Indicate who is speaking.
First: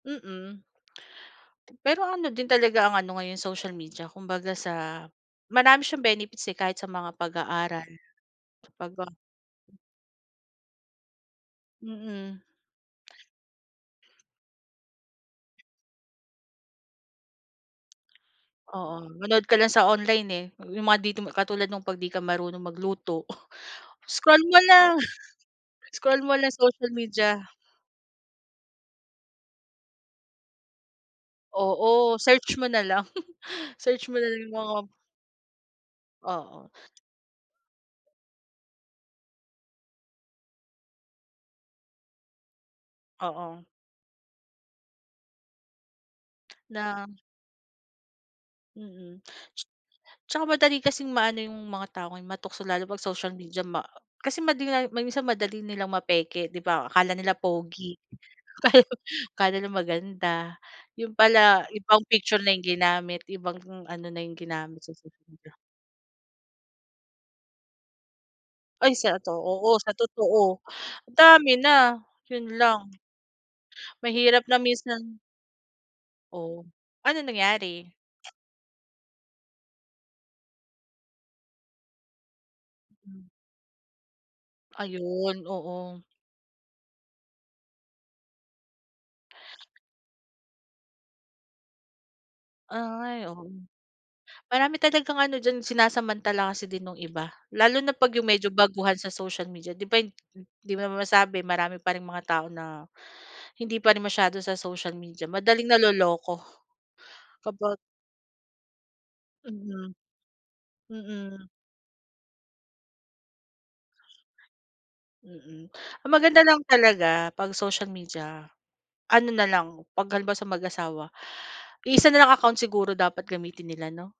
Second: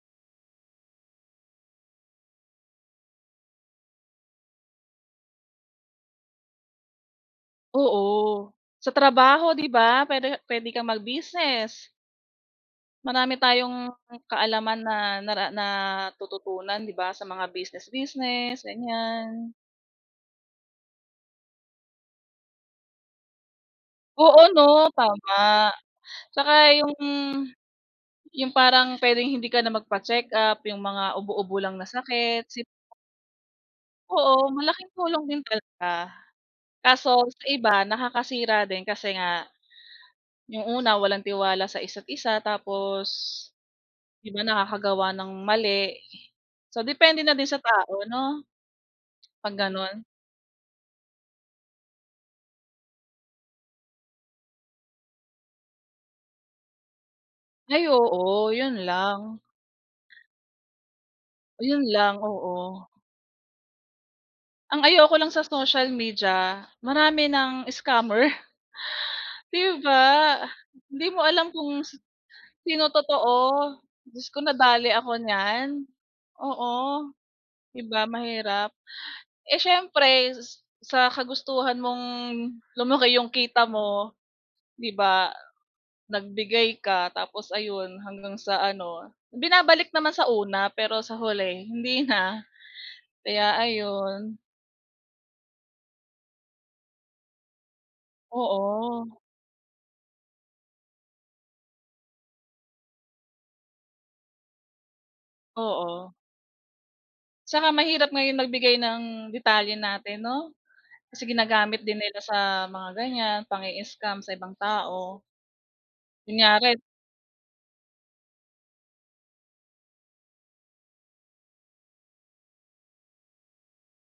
Speaker 1: Mm, pero ano din talaga ang ano ngayon social media kumbaga sa, marami siyang benefits, eh, kahit sa mga pag-aaral
Speaker 2: Oo, sa
Speaker 1: pagka
Speaker 2: trabaho 'di ba, puwede puwede kang mag-business.
Speaker 1: Mm.
Speaker 2: Marami tayong kaalaman na nara natututunan 'di ba sa mga business business,
Speaker 1: Oo, manood
Speaker 2: ganyan.
Speaker 1: ka lang sa online eh, yung mga dito mo katulad nung 'pag di ka marunong magluto
Speaker 2: Oo,
Speaker 1: scroll mo
Speaker 2: 'no
Speaker 1: lang,
Speaker 2: tama
Speaker 1: scroll mo lang
Speaker 2: tsaka
Speaker 1: social
Speaker 2: yung
Speaker 1: media.
Speaker 2: yung parang pwedeng hindi ka na magpacheck up, yung mga ubo-ubo lang na
Speaker 1: Oo
Speaker 2: sakit,
Speaker 1: search mo
Speaker 2: sipo
Speaker 1: na lang, search mo na lang
Speaker 2: Oo
Speaker 1: yung mga
Speaker 2: malaking tulong din talaga,
Speaker 1: Oo.
Speaker 2: kaso sa iba nakakasira din kasi nga, yung una walang tiwala sa isa't isa, tapos
Speaker 1: Oo.
Speaker 2: 'di ba nakakagawa ng mali, so
Speaker 1: Na
Speaker 2: depende na din sa tao 'no?
Speaker 1: mm,
Speaker 2: 'Pag ganon.
Speaker 1: tsaka madali kasing maano 'yong mga tao ngayon matukso lalo 'pag social media ma kasi madinga minsan madali nilang mapeke 'di ba akala nila
Speaker 2: Ay,
Speaker 1: pogi
Speaker 2: oo, yun lang.
Speaker 1: akala nila maganda, 'yon pala
Speaker 2: Yun
Speaker 1: ibang
Speaker 2: lang,
Speaker 1: picture na 'yong
Speaker 2: oo.
Speaker 1: ginamit ibang ano na 'yong ginamit
Speaker 2: Ang
Speaker 1: sa
Speaker 2: ayoko
Speaker 1: social
Speaker 2: lang sa
Speaker 1: media.
Speaker 2: social media, marami ng scammer.
Speaker 1: Ay, si ato oo,
Speaker 2: 'Di
Speaker 1: sa
Speaker 2: ba?
Speaker 1: totoo,
Speaker 2: Hindi mo alam
Speaker 1: dami
Speaker 2: kung si
Speaker 1: na yun
Speaker 2: sino
Speaker 1: lang.
Speaker 2: totoo, Diyos ko
Speaker 1: Mahirap na
Speaker 2: nadali ako
Speaker 1: minsan.
Speaker 2: niyan,
Speaker 1: Oh,
Speaker 2: oo,
Speaker 1: ano
Speaker 2: 'di
Speaker 1: nangyari?
Speaker 2: ba mahirap. Eh, siyempre sa kagustuhan mong lumaki 'yong
Speaker 1: Hmm.
Speaker 2: kita mo 'di ba
Speaker 1: Ayun, oo.
Speaker 2: nagbigay ka, tapos ayun hanggang sa ano binabalik naman sa una pero sa huli hindi na,
Speaker 1: Ay, oo,
Speaker 2: kaya ayun.
Speaker 1: marami talagang ano diyan sinasamantala kasi din nung iba. Lalo na 'pag 'yong medyo baguhan
Speaker 2: Oo.
Speaker 1: sa social media 'di ba hin hindi mo masabi marami pa ring mga tao na hindi pa rin masyado sa social media madaling
Speaker 2: Oo.
Speaker 1: naloloko
Speaker 2: Tsaka,
Speaker 1: kapag
Speaker 2: mahirap ngayon magbigay ng detalye
Speaker 1: Mhm,
Speaker 2: natin 'no, kasi
Speaker 1: mm.
Speaker 2: ginagamit din nila sa mga ganyan pang-i-scam sa ibang tao.
Speaker 1: Mm, ang maganda lang
Speaker 2: Kunyari
Speaker 1: talaga pag social media, ano na lang 'pag halimbawa sa mag-asawa, iisa na lang account siguro dapat gamitin nila 'no.